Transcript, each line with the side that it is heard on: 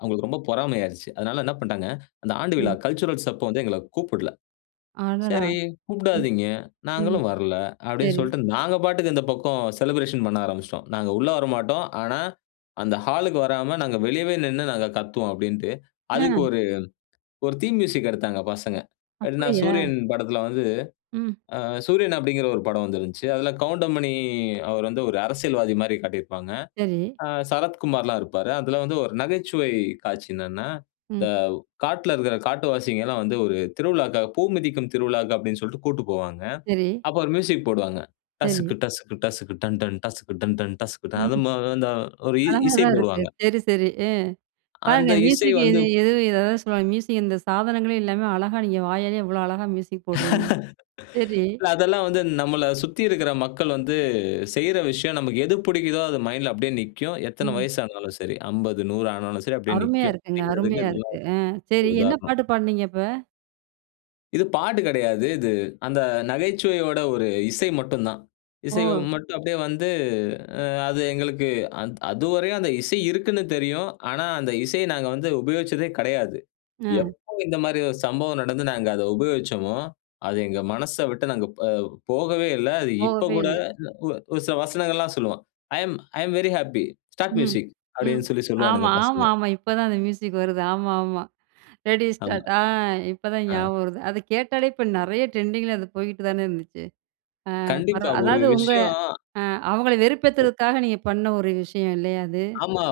left: அவுங்களுக்கு ரொம்ப பொறாமையாயிருச்சு. அதனால என்ன பண்ட்டாங்க, அந்த ஆண்டு விழா
right: ம்.
left: கல்ச்சுரல்ஸ் அப்போ வந்து எங்கள கூப்பிடல.
right: அடடா!
left: சரி
right: ம்.
left: கூப்டாதீங்க.
right: ம்
left: நாங்களும் வரல்ல அப்டின்னு
right: சரி.
left: சொல்ட்டு, நாங்க பாட்டுக்கு இந்த பக்கம் செலிபிரேஷன் பண்ண ஆரம்பிச்சுட்டோம். நாங்க உள்ளே வரமாட்டோம். ஆனா அந்த ஹாலுக்கு வராம நாங்க வெளியவே நின்னு நாங்க கத்துவோம் அப்டின்ட்டு, அதுக்கு
right: அ.
left: ஒரு ஒரு தீம் மியூசிக் எடுத்தாங்க பசங்க. எப்டின்னா
right: அப்டியா?
left: சூரியன் படத்ல வந்து
right: ம்.
left: ஆ சூரியன் அப்டிங்கிற ஒரு படம் வந்திருந்துச்சு. அதுல கவுண்டமணி அவருவந்து ஒரு அரசியல்வாதி மாரி காட்டியிருப்பாங்க.
right: சரி.
left: ஆ சரத்குமார்லாம் இருப்பாரு. அதுல வந்து ஒரு நகைச்சுவை காட்சி என்னன்னா, இந்த
right: ம்.
left: காட்ல இருக்ற காட்டுவாசிங்கல்லாம் வந்து ஒரு திருவிழாக்காக பூ மிதிக்கும் திருவிழாக்கு அப்டின்னு சொல்ட்டு கூட்டு போவாங்க.
right: சரி.
left: அப்போ ஒரு மியூசிக் போடுவாங்க.
right: சரி.
left: டசுக்கு, டசுக்கு, டசுக்கு, டன் டன் டசுக்கு, டன் டன் டன் அது
right: ம்.
left: மொ அந்த ஒரு இ
right: அழகா
left: இசை
right: தான் இருக்கு.
left: போடுவாங்க.
right: சரி, சரி, ஆ பாருங்க
left: அந்த இசை
right: மியூசிக்
left: வந்து
right: எது எது எதாவது சொல்லுவாங்க. மியூசிக் இந்த சாதனங்களே இல்லாம அழகா நீங்க வாயாலயே எவ்ளோ அழகா மியூசிக் போட்றீங்க. சரி.
left: இல்ல அதெல்லாம் வந்து நம்மள சுத்தி இருக்குற மக்கள் வந்து, செய்ற விஷயம் நமக்கு எது புடிக்குதோ, அது மைண்ட்ல அப்டியே நிக்கும். எத்தன
right: ம்.
left: வயசு ஆனாலும் சரி. 50, 100 ஆனாலும் சரி அப்டியே
right: அருமையா
left: நிக்கும்.
right: இருக்குங்க, அருமையா இருக்கு. அ
left: [unintelligible]
right: சரி, என்ன
left: உதாரணம்.
right: பாட்டு பாடுனீங்க அப்ப.
left: இது பாட்டு கெடையாது, இது அந்த நகைச்சுவையோட ஒரு இசை மட்டுந்தான். இசை
right: ஓ!
left: மட்டும் அப்டியே வந்து அ அது எங்களுக்கு அந்த் அதுவரையும் அந்த இசை இருக்குன்னு தெரியும். ஆனா அந்த இசைய நாங்க வந்து உபயோகிச்சதே கெடையாது.
right: அ.
left: எப்போ இந்த மாரி ஒரு சம்பவம் நடந்து நாங்க அத உபயோச்சமோ, அது எங்க மனச விட்டு நாங்க அ போகவே இல்ல. அது இப்ப
right: போகவே
left: கூடஒ
right: இல்ல.
left: ஒ ஒரு சில வசனங்கள்லாம் சொல்லுவேன். I'm I'm very happy start
right: hmm
left: music
right: ம்.
left: அப்டின்னு சொல்லி சொல்லுவானுங்க
right: ஆமா, ஆமா,
left: பசங்க.
right: ஆமா. இப்ப தான் அந்த மியூசிக் வருது. ஆமா, ஆமா, ரெடி
left: ஆமா.
right: ஸ்டார்ட் ஆ இப்பதான்
left: ஆ.
right: ஞாபகம் வருது. அத கேட்டாலே இப்ப நெறைய ட்ரெண்டிங்கில அது போயிட்டு தானே இருந்துச்சு. ஆ
left: கண்டிப்பா
right: பரவா
left: ஒரு
right: அதாவது உங்க
left: விஷயம்.
right: அ அவங்கள வெறுப்பேத்துறதுக்காக நீங்க பண்ண ஒரு விஷயம் இல்லையா அது?
left: ஆமா.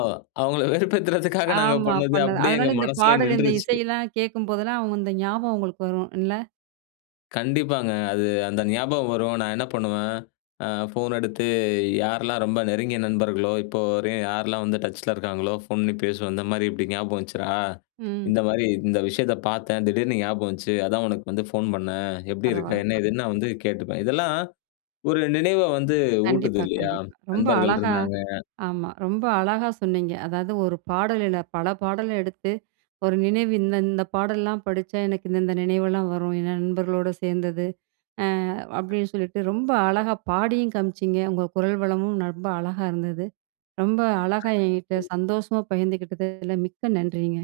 left: அவுங்கள வெறுப்பேத்துறதுக்காக நாங்க
right: ஆமா
left: பண்ணது,
right: பண்ணது.
left: அப்டியே எங்க
right: அதனால இந்த
left: மனசுலயே
right: பாடல் இந்த
left: நின்றுச்சு.
right: இசையெல்லாம் கேட்கும்போதெல்லாம், அவுங்க இந்த ஞாபகம் உங்களுக்கு வரும் இல்ல?
left: கண்டிப்பாங்க. அது அந்த ஞாபகம் வரும். நான் என்ன பண்ணுவேன். அ ஃபோன் எடுத்து யாரெல்லாம் ரொம்ப நெருங்கிய நண்பர்களோ, இப்போ வரையும் யாரெல்லாம் வந்து டச்ல இருக்காங்களோ ஃபோன் பண்ணி பேசுவேன். இந்த மாரி இப்டி ஞாபகம் வந்துச்சுரா,
right: ம்.
left: இந்த மாரி இந்த விஷயத்த பார்த்தேன். திடீர்னு ஞாபகம் வந்துச்சு. அதான் உனக்கு வந்து ஃபோன் பண்ணேன். எப்டி இருக்க?
right: பரவால
left: என்ன
right: ப
left: ஏதுன்னு நான் வந்து கேட்டுப்பேன். இதெல்லாம் ஒரு நினைவ வந்து ஊட்டுது
right: கண்டிப்பா,
left: இல்லயா?
right: கண்டிப்பா. ரொம்ப
left: நண்பர்கள்
right: அழகா
left: இருந்தாங்க.
right: ஆமா, ரொம்ப அழகா சொன்னீங்க. அதாவது ஒரு பாடல் இல்ல பல பாடல எடுத்து ஒரு நினைவு இந்த இந்த பாடல்லலாம் படிச்சா, எனக்கு இந்த இந்த நினைவெல்லாம் வரும். என் நண்பர்களோட சேர்ந்தது ஆ அப்டின்னு சொல்லிட்டு ரொம்ப அழகா பாடியும் காமிச்சிங்க. உங்க குரல் வளமும் ரொம்ப அழகா இருந்தது. ரொம்ப அழகா என்கிட்ட,
left: ம்.
right: சந்தோஷமா பகிர்ந்துக்கிட்டதில மிக்க நன்றிங்க.